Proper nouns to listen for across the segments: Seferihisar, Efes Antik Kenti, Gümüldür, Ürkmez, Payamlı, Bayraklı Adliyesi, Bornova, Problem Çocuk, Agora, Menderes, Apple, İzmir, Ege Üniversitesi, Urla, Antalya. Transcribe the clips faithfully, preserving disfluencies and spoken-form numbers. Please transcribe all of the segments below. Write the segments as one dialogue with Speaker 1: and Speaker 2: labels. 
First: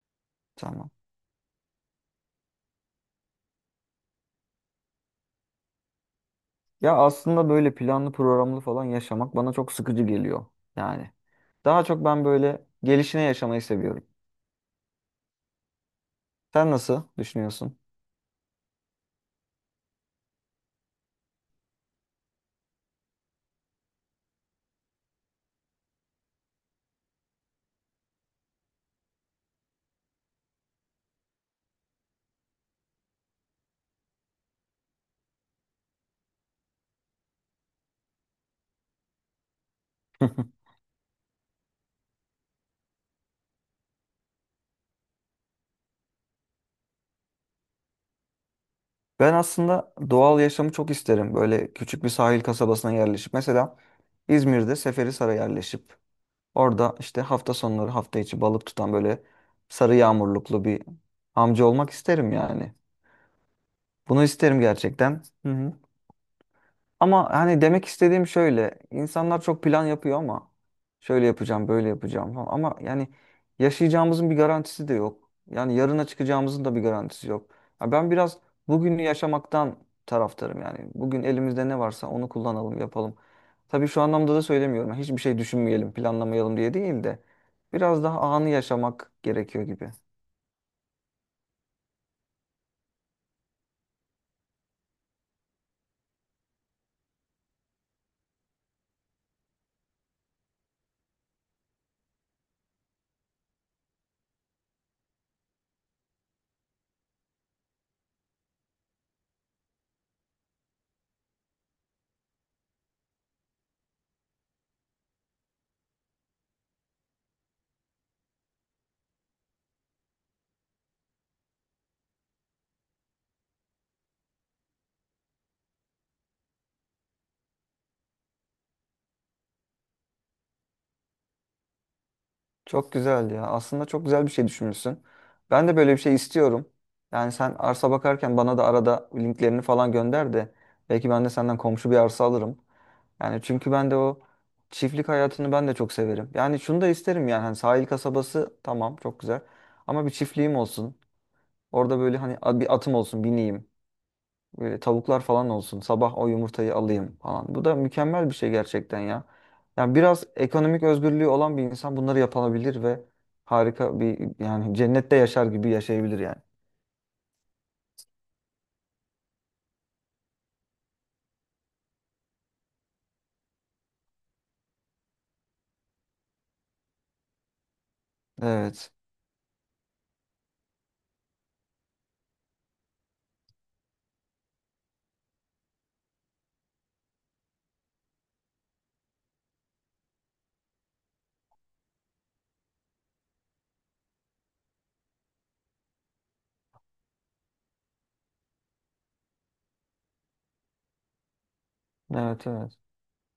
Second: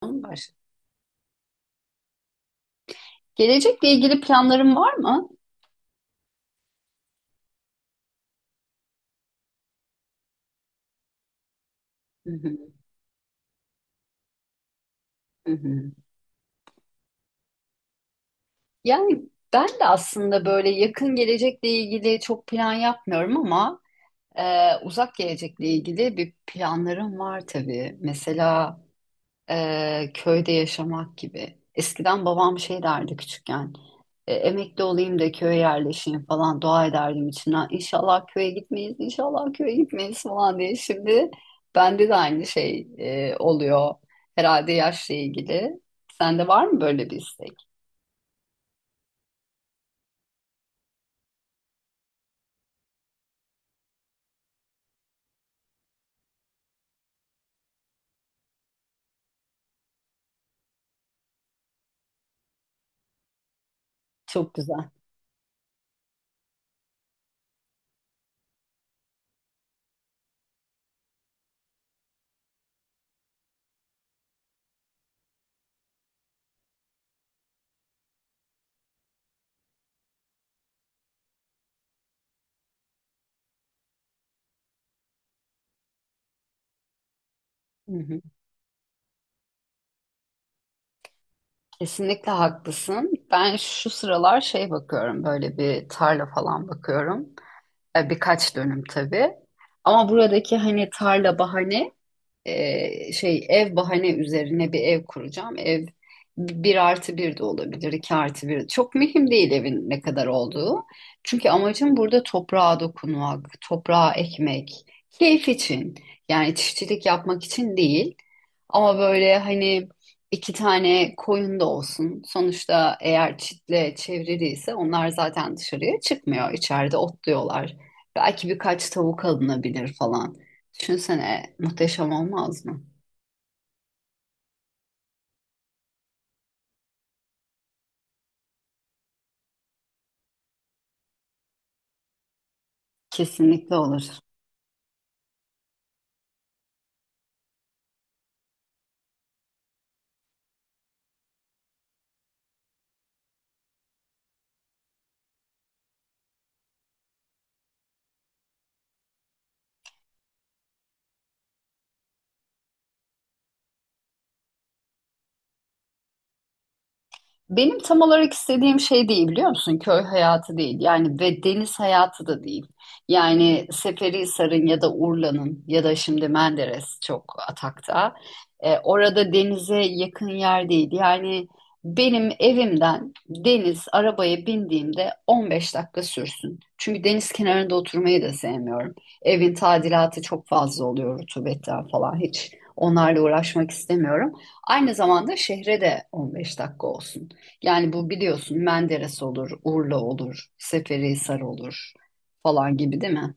Speaker 1: Tamam, başla.
Speaker 2: Tamam.
Speaker 1: Gelecekle ilgili planların var mı?
Speaker 2: Ya aslında böyle planlı programlı falan yaşamak bana çok sıkıcı geliyor. Yani daha çok ben
Speaker 1: Hı
Speaker 2: böyle
Speaker 1: hı,
Speaker 2: gelişine yaşamayı seviyorum.
Speaker 1: hı hı.
Speaker 2: Sen nasıl düşünüyorsun?
Speaker 1: Yani Ben de aslında böyle yakın gelecekle ilgili çok plan yapmıyorum ama e, uzak gelecekle ilgili bir planlarım var tabii. Mesela e, köyde yaşamak gibi. Eskiden babam şey derdi küçükken, e, emekli olayım da köye yerleşeyim falan dua ederdim içimden. İnşallah köye gitmeyiz, inşallah köye gitmeyiz falan diye. Şimdi bende de aynı şey e, oluyor herhalde yaşla ilgili. Sende var mı böyle bir istek?
Speaker 2: Ben aslında doğal yaşamı çok isterim. Böyle küçük bir sahil kasabasına yerleşip. Mesela İzmir'de Seferihisar'a yerleşip. Orada işte hafta sonları hafta içi balık tutan böyle sarı yağmurluklu bir amca olmak isterim yani. Bunu
Speaker 1: Çok
Speaker 2: isterim
Speaker 1: güzel.
Speaker 2: gerçekten. Hı hı. Ama hani demek istediğim şöyle. İnsanlar çok plan yapıyor ama şöyle yapacağım, böyle yapacağım falan. Ama yani yaşayacağımızın bir garantisi de yok. Yani yarına çıkacağımızın da bir garantisi yok. Ya ben biraz bugünü yaşamaktan taraftarım yani. Bugün elimizde ne varsa onu kullanalım, yapalım. Tabii şu anlamda da söylemiyorum. Hiçbir şey düşünmeyelim, planlamayalım diye değil de
Speaker 1: Hı
Speaker 2: biraz
Speaker 1: hı.
Speaker 2: daha anı yaşamak gerekiyor gibi.
Speaker 1: Kesinlikle haklısın. Ben şu sıralar şey bakıyorum, böyle bir tarla falan bakıyorum. E, Birkaç dönüm tabii. Ama buradaki hani tarla bahane e, şey ev bahane üzerine bir ev kuracağım. Ev bir artı bir de olabilir, iki artı bir. Çok mühim değil evin ne kadar olduğu. Çünkü amacım burada toprağa dokunmak, toprağa ekmek, keyif için. Yani çiftçilik yapmak için değil. Ama böyle hani iki tane koyun da olsun. Sonuçta eğer çitle çevriliyse onlar zaten dışarıya çıkmıyor. İçeride otluyorlar. Belki birkaç tavuk alınabilir falan. Düşünsene muhteşem olmaz mı?
Speaker 2: Çok güzel ya. Aslında çok güzel bir şey düşünmüşsün. Ben de böyle bir şey istiyorum. Yani sen arsa bakarken bana da arada linklerini falan gönder de belki ben de senden komşu bir arsa alırım. Yani çünkü
Speaker 1: Kesinlikle
Speaker 2: ben de
Speaker 1: olur.
Speaker 2: o çiftlik hayatını ben de çok severim. Yani şunu da isterim yani hani sahil kasabası tamam çok güzel ama bir çiftliğim olsun. Orada böyle hani a- bir atım olsun bineyim, e, tavuklar falan olsun. Sabah o yumurtayı alayım falan. Bu da mükemmel bir şey gerçekten ya. Yani biraz ekonomik özgürlüğü olan bir insan bunları yapabilir ve harika bir yani cennette yaşar gibi yaşayabilir yani.
Speaker 1: Benim tam olarak istediğim şey değil biliyor musun? Köy hayatı değil yani ve deniz hayatı da değil. Yani Seferihisar'ın ya da Urla'nın ya da şimdi Menderes çok atakta. E,
Speaker 2: Evet.
Speaker 1: orada denize yakın yer değil. Yani benim evimden deniz arabaya bindiğimde on beş dakika sürsün. Çünkü deniz kenarında oturmayı da sevmiyorum. Evin tadilatı çok fazla oluyor rutubetten falan hiç. Onlarla uğraşmak istemiyorum. Aynı zamanda şehre de on beş dakika olsun. Yani bu biliyorsun Menderes olur, Urla olur, Seferihisar olur
Speaker 2: Evet,
Speaker 1: falan
Speaker 2: evet.
Speaker 1: gibi değil mi?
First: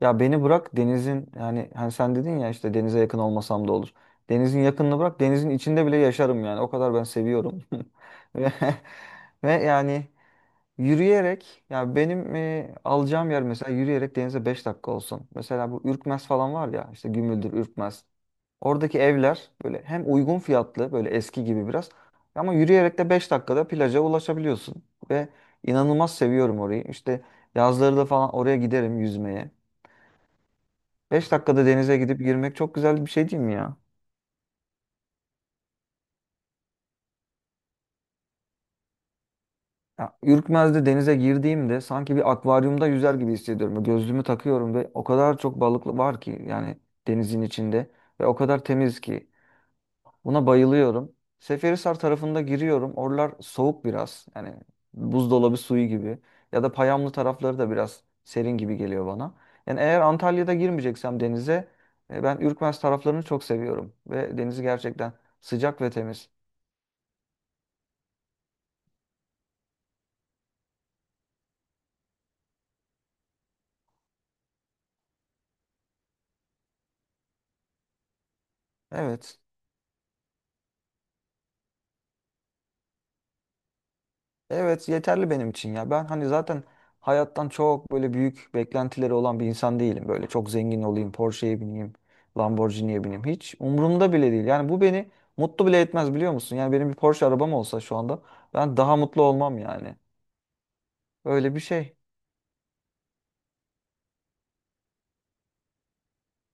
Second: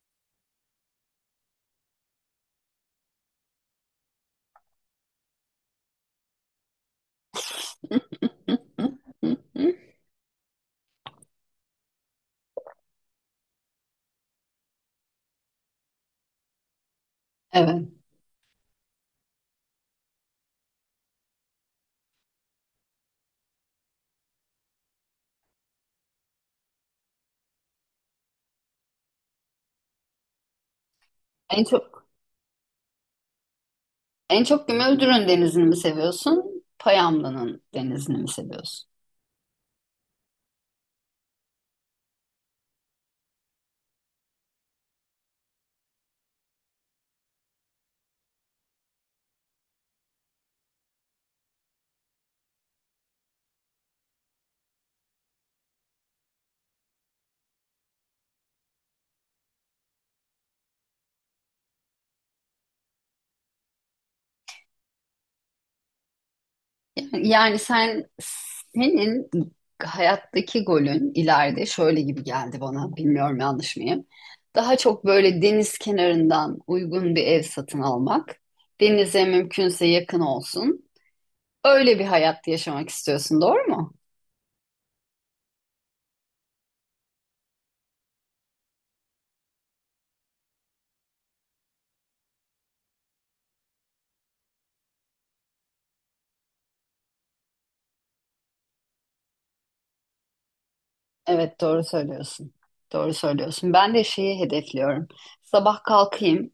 Speaker 2: Ya beni bırak denizin yani hani sen dedin ya işte denize yakın olmasam da olur. Denizin yakınını bırak denizin içinde bile yaşarım yani. O kadar ben seviyorum. Ve,
Speaker 1: Hı, hı,
Speaker 2: ve
Speaker 1: hı.
Speaker 2: yani yürüyerek ya benim e, alacağım yer mesela yürüyerek denize beş dakika olsun. Mesela bu Ürkmez falan var ya işte Gümüldür,
Speaker 1: Evet.
Speaker 2: Ürkmez. Oradaki evler böyle hem uygun fiyatlı böyle eski gibi biraz ama yürüyerek de beş dakikada plaja ulaşabiliyorsun. Ve inanılmaz seviyorum orayı. İşte yazları da falan oraya giderim yüzmeye. beş
Speaker 1: En
Speaker 2: dakikada denize
Speaker 1: çok
Speaker 2: gidip girmek çok güzel bir şey değil mi ya?
Speaker 1: en çok Gümüldür'ün denizini mi seviyorsun? Payamlı'nın denizini mi seviyorsun?
Speaker 2: Ya, Ürkmez'de denize girdiğimde sanki bir akvaryumda yüzer gibi hissediyorum. Gözlüğümü takıyorum ve o kadar çok balık var ki yani denizin içinde ve o kadar temiz ki buna bayılıyorum. Seferihisar tarafında giriyorum. Oralar soğuk biraz. Yani buzdolabı suyu gibi ya da Payamlı tarafları da biraz serin gibi geliyor bana. Yani eğer Antalya'da girmeyeceksem denize e, ben Ürkmez taraflarını çok seviyorum ve denizi gerçekten sıcak ve temiz.
Speaker 1: Yani, yani sen senin hayattaki golün ileride şöyle gibi geldi bana. Bilmiyorum yanlış mıyım? Daha çok böyle deniz kenarından uygun bir ev satın almak. Denize
Speaker 2: Evet.
Speaker 1: mümkünse yakın olsun. Öyle bir hayat yaşamak istiyorsun, doğru mu?
Speaker 2: Evet, yeterli benim için ya. Ben hani zaten hayattan çok böyle büyük beklentileri olan bir insan değilim. Böyle çok zengin olayım, Porsche'ye bineyim, Lamborghini'ye bineyim. Hiç umurumda bile değil. Yani bu beni mutlu bile etmez biliyor musun? Yani benim bir Porsche arabam olsa şu anda ben daha mutlu olmam yani. Öyle
Speaker 1: Evet
Speaker 2: bir
Speaker 1: doğru
Speaker 2: şey.
Speaker 1: söylüyorsun. Doğru söylüyorsun. Ben de şeyi hedefliyorum. Sabah kalkayım.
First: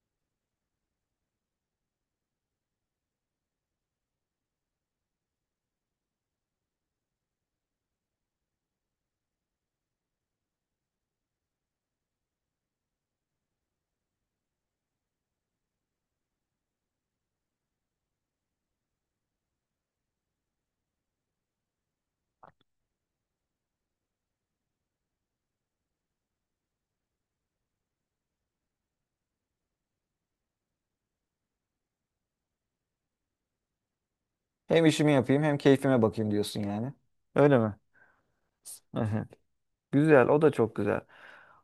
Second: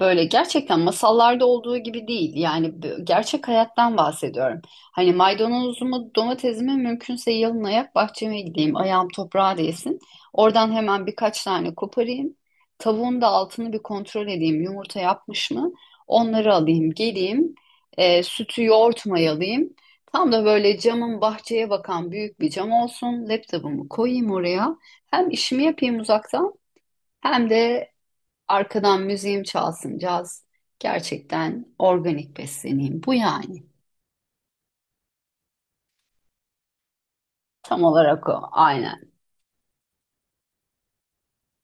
Speaker 1: Böyle gerçekten masallarda olduğu gibi değil. Yani b- gerçek hayattan bahsediyorum. Hani maydanozumu, domatesimi mümkünse yalın ayak bahçeme gideyim. Ayağım toprağa değsin. Oradan hemen birkaç tane koparayım. Tavuğun da altını bir kontrol edeyim. Yumurta yapmış mı? Onları alayım, geleyim. E, sütü, yoğurt mayalayayım. Tam da böyle camın bahçeye bakan büyük bir cam olsun. Laptopumu koyayım oraya. Hem işimi yapayım uzaktan hem de arkadan müziğim çalsın caz. Gerçekten organik besleneyim. Bu yani.
Speaker 2: Hem işimi yapayım hem keyfime bakayım diyorsun yani. Öyle mi?
Speaker 1: Tam olarak o. Aynen.
Speaker 2: Evet. Güzel, o da çok güzel.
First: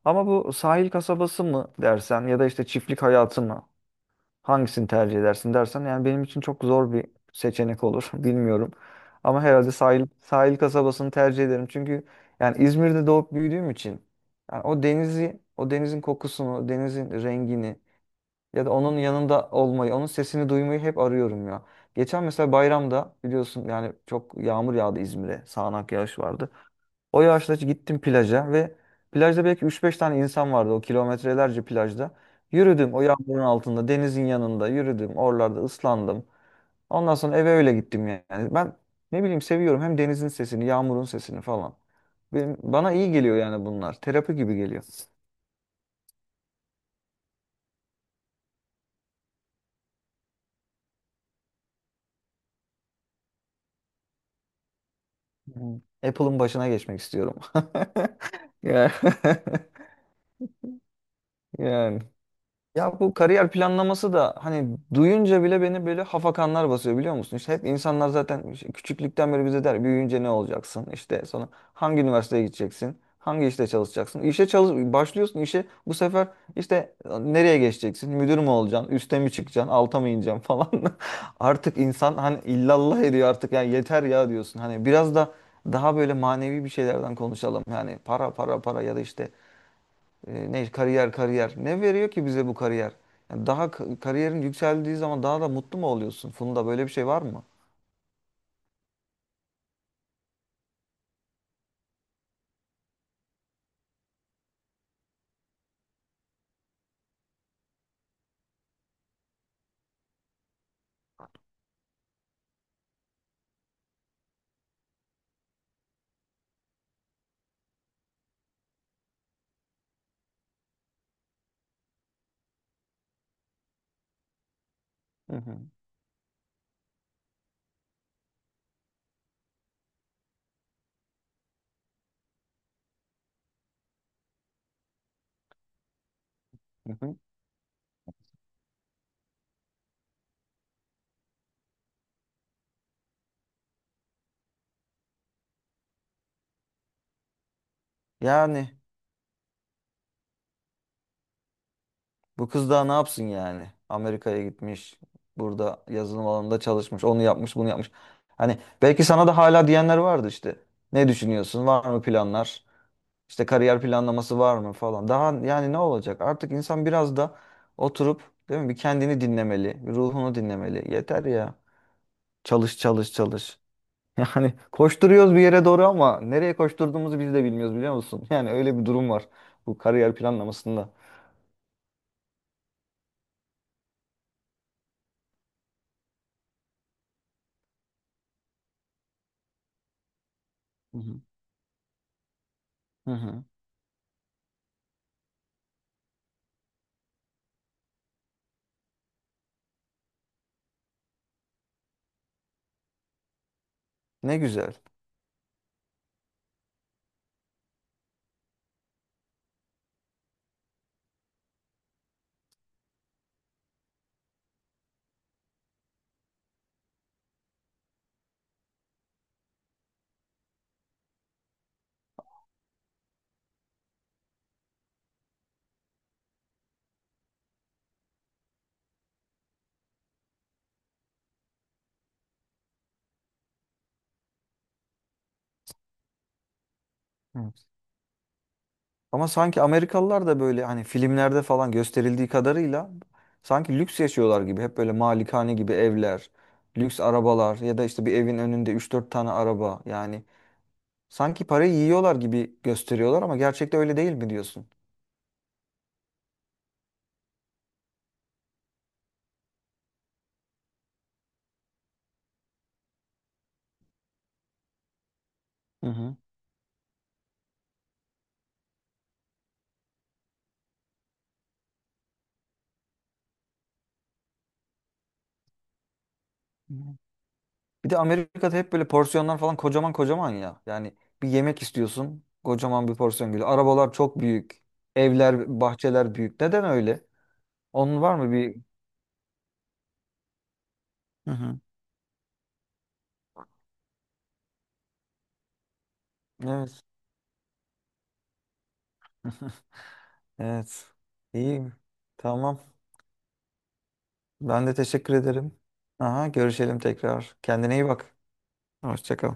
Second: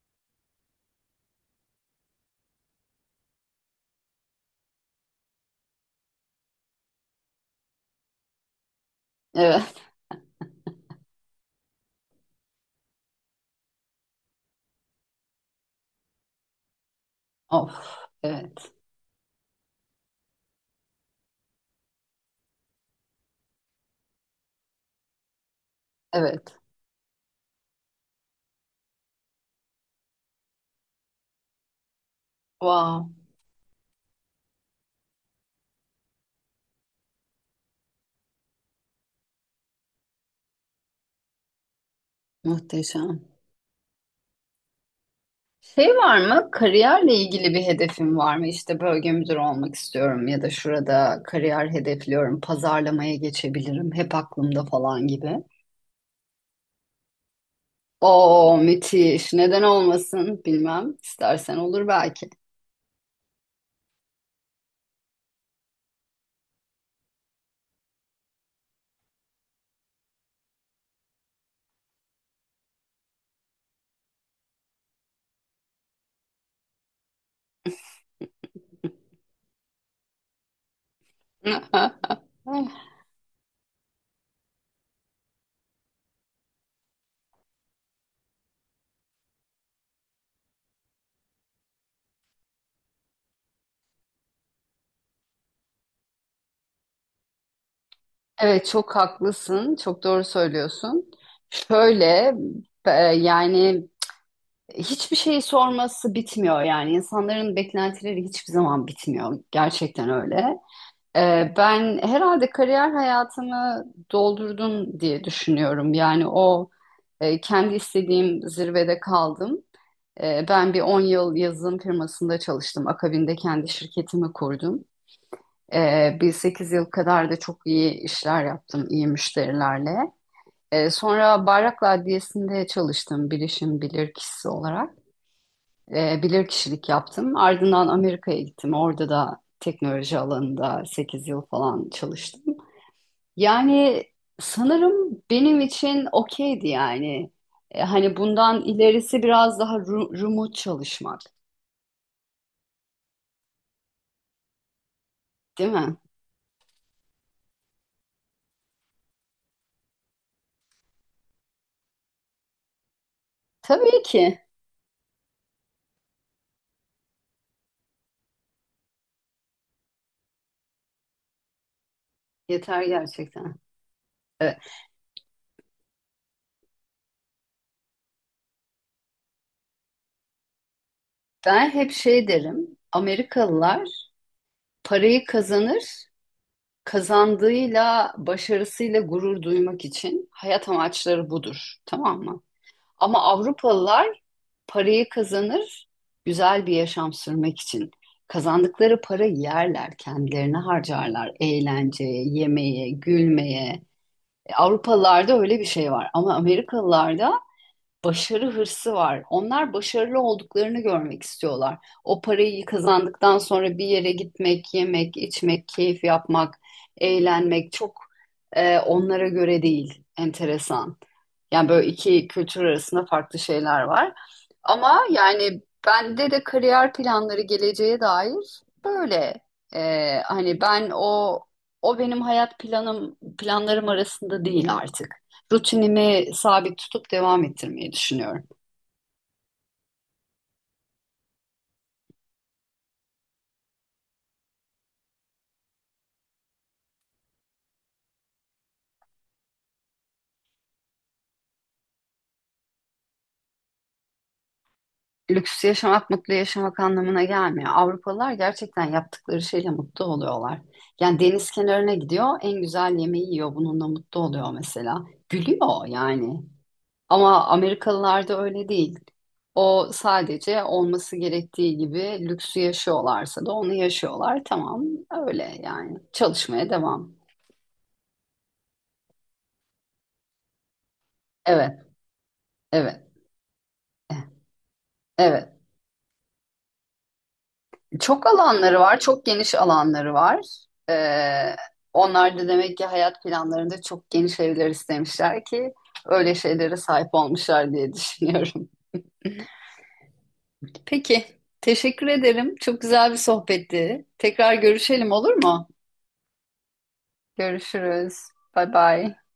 Speaker 2: Ama bu sahil kasabası mı dersen ya da işte çiftlik hayatı mı? Hangisini tercih edersin dersen yani benim için çok zor bir seçenek olur. Bilmiyorum. Ama herhalde
Speaker 1: Evet.
Speaker 2: sahil sahil kasabasını tercih ederim. Çünkü yani İzmir'de doğup büyüdüğüm için yani o denizi, o denizin kokusunu, denizin rengini
Speaker 1: Of.
Speaker 2: ya da
Speaker 1: Evet.
Speaker 2: onun yanında olmayı, onun sesini duymayı hep arıyorum ya. Geçen mesela bayramda biliyorsun yani çok yağmur yağdı İzmir'e. Sağanak yağış vardı.
Speaker 1: Evet.
Speaker 2: O yaşta gittim plaja ve plajda belki üç beş tane insan vardı o kilometrelerce plajda. Yürüdüm o
Speaker 1: Wow.
Speaker 2: yağmurun altında, denizin yanında yürüdüm. Oralarda ıslandım. Ondan sonra eve öyle gittim yani. Ben ne bileyim seviyorum hem denizin sesini, yağmurun sesini falan. Benim, bana iyi
Speaker 1: Muhteşem.
Speaker 2: geliyor yani bunlar. Terapi gibi geliyor.
Speaker 1: Şey var mı? Kariyerle ilgili bir hedefin var mı? İşte bölge müdürü olmak istiyorum ya da şurada kariyer hedefliyorum, pazarlamaya geçebilirim, hep aklımda falan gibi.
Speaker 2: Hmm. Apple'ın başına geçmek istiyorum.
Speaker 1: Oo
Speaker 2: Yani.
Speaker 1: müthiş. Neden olmasın bilmem. İstersen olur
Speaker 2: Yani.
Speaker 1: belki.
Speaker 2: Ya bu kariyer planlaması da hani duyunca bile beni böyle hafakanlar basıyor biliyor musun? İşte hep insanlar zaten işte küçüklükten beri bize der büyüyünce ne olacaksın? İşte sonra hangi üniversiteye gideceksin? Hangi işte çalışacaksın? İşe çalış başlıyorsun işe bu sefer işte nereye geçeceksin? Müdür mü olacaksın? Üste mi çıkacaksın? Alta mı ineceksin falan. Artık insan hani illallah ediyor artık ya yeter ya diyorsun. Hani biraz da daha böyle manevi bir şeylerden konuşalım. Yani para para para ya da işte e, ne kariyer kariyer. Ne veriyor ki bize bu kariyer? Yani daha k- kariyerin yükseldiği zaman daha da mutlu mu oluyorsun? Funda böyle bir şey var mı?
Speaker 1: Evet çok haklısın. Çok doğru söylüyorsun. Şöyle e, yani hiçbir şeyi sorması bitmiyor yani. İnsanların beklentileri hiçbir zaman bitmiyor. Gerçekten öyle. E, ben herhalde kariyer hayatımı doldurdum diye düşünüyorum. Yani o e, kendi istediğim zirvede kaldım. Ee, ben bir on yıl yazılım firmasında çalıştım. Akabinde kendi şirketimi kurdum.
Speaker 2: Hı hı.
Speaker 1: Ee, bir sekiz yıl kadar da çok iyi işler yaptım, iyi müşterilerle. Ee, sonra Bayraklı Adliyesi'nde çalıştım bilişim bilirkişisi olarak. Ee, bilirkişilik
Speaker 2: Hı hı.
Speaker 1: yaptım. Ardından Amerika'ya gittim. Orada da teknoloji alanında sekiz yıl falan çalıştım. Yani sanırım benim için okeydi yani. Ee, hani bundan
Speaker 2: Yani
Speaker 1: ilerisi biraz daha ru- remote çalışmak,
Speaker 2: bu kız daha ne yapsın yani? Amerika'ya gitmiş.
Speaker 1: değil
Speaker 2: Burada
Speaker 1: mi?
Speaker 2: yazılım alanında çalışmış. Onu yapmış, bunu yapmış. Hani belki sana da hala diyenler vardı işte. Ne düşünüyorsun? Var mı planlar? İşte kariyer
Speaker 1: Tabii ki
Speaker 2: planlaması var mı falan. Daha yani ne olacak? Artık insan biraz da oturup değil mi? Bir kendini dinlemeli, bir ruhunu dinlemeli. Yeter ya. Çalış,
Speaker 1: yeter
Speaker 2: çalış,
Speaker 1: gerçekten.
Speaker 2: çalış. Yani
Speaker 1: Evet.
Speaker 2: koşturuyoruz bir yere doğru ama nereye koşturduğumuzu biz de bilmiyoruz biliyor musun? Yani öyle bir durum var bu kariyer planlamasında.
Speaker 1: Ben hep şey derim. Amerikalılar parayı kazanır, kazandığıyla, başarısıyla gurur duymak için hayat
Speaker 2: Hı hı.
Speaker 1: amaçları budur, tamam mı?
Speaker 2: Hı
Speaker 1: Ama
Speaker 2: hı.
Speaker 1: Avrupalılar parayı kazanır, güzel bir yaşam sürmek için. Kazandıkları para yerler, kendilerine harcarlar, eğlenceye, yemeğe, gülmeye.
Speaker 2: Ne
Speaker 1: E,
Speaker 2: güzel.
Speaker 1: Avrupalılarda öyle bir şey var ama Amerikalılarda başarı hırsı var. Onlar başarılı olduklarını görmek istiyorlar. O parayı kazandıktan sonra bir yere gitmek, yemek, içmek, keyif yapmak, eğlenmek çok e, onlara göre değil. Enteresan. Yani böyle iki kültür arasında farklı şeyler var. Ama yani bende de kariyer planları geleceğe dair böyle. E, hani ben o o benim hayat planım planlarım arasında değil artık rutinimi sabit tutup devam
Speaker 2: Evet.
Speaker 1: ettirmeyi düşünüyorum.
Speaker 2: Ama sanki Amerikalılar da böyle hani filmlerde falan gösterildiği kadarıyla sanki lüks yaşıyorlar gibi. Hep böyle malikane gibi evler, lüks arabalar ya da işte bir evin önünde üç dört tane araba. Yani sanki parayı yiyorlar gibi gösteriyorlar ama gerçekte öyle değil mi diyorsun?
Speaker 1: Lüks yaşamak mutlu yaşamak anlamına gelmiyor. Avrupalılar gerçekten yaptıkları şeyle mutlu oluyorlar. Yani deniz kenarına gidiyor, en güzel yemeği yiyor, bununla mutlu oluyor mesela. Gülüyor
Speaker 2: Hı
Speaker 1: yani. Ama Amerikalılarda öyle değil. O sadece olması gerektiği gibi lüksü yaşıyorlarsa da onu yaşıyorlar. Tamam, öyle yani. Çalışmaya
Speaker 2: hı.
Speaker 1: devam.
Speaker 2: Bir de Amerika'da hep böyle porsiyonlar falan kocaman kocaman ya. Yani bir yemek
Speaker 1: Evet,
Speaker 2: istiyorsun, kocaman bir
Speaker 1: evet,
Speaker 2: porsiyon geliyor. Arabalar çok büyük,
Speaker 1: evet.
Speaker 2: evler, bahçeler büyük. Neden öyle? Onun var
Speaker 1: Çok
Speaker 2: mı bir...
Speaker 1: alanları var, çok geniş alanları var.
Speaker 2: Hı
Speaker 1: Ee,
Speaker 2: hı.
Speaker 1: Onlar da demek ki hayat planlarında çok geniş evler istemişler ki öyle şeylere
Speaker 2: Evet.
Speaker 1: sahip olmuşlar diye düşünüyorum.
Speaker 2: Evet.
Speaker 1: Peki,
Speaker 2: İyi.
Speaker 1: teşekkür ederim.
Speaker 2: Tamam.
Speaker 1: Çok güzel bir sohbetti. Tekrar
Speaker 2: Ben de
Speaker 1: görüşelim
Speaker 2: teşekkür
Speaker 1: olur
Speaker 2: ederim.
Speaker 1: mu?
Speaker 2: Aha, görüşelim tekrar. Kendine iyi bak.
Speaker 1: Görüşürüz. Bay bay.
Speaker 2: Hoşça kal.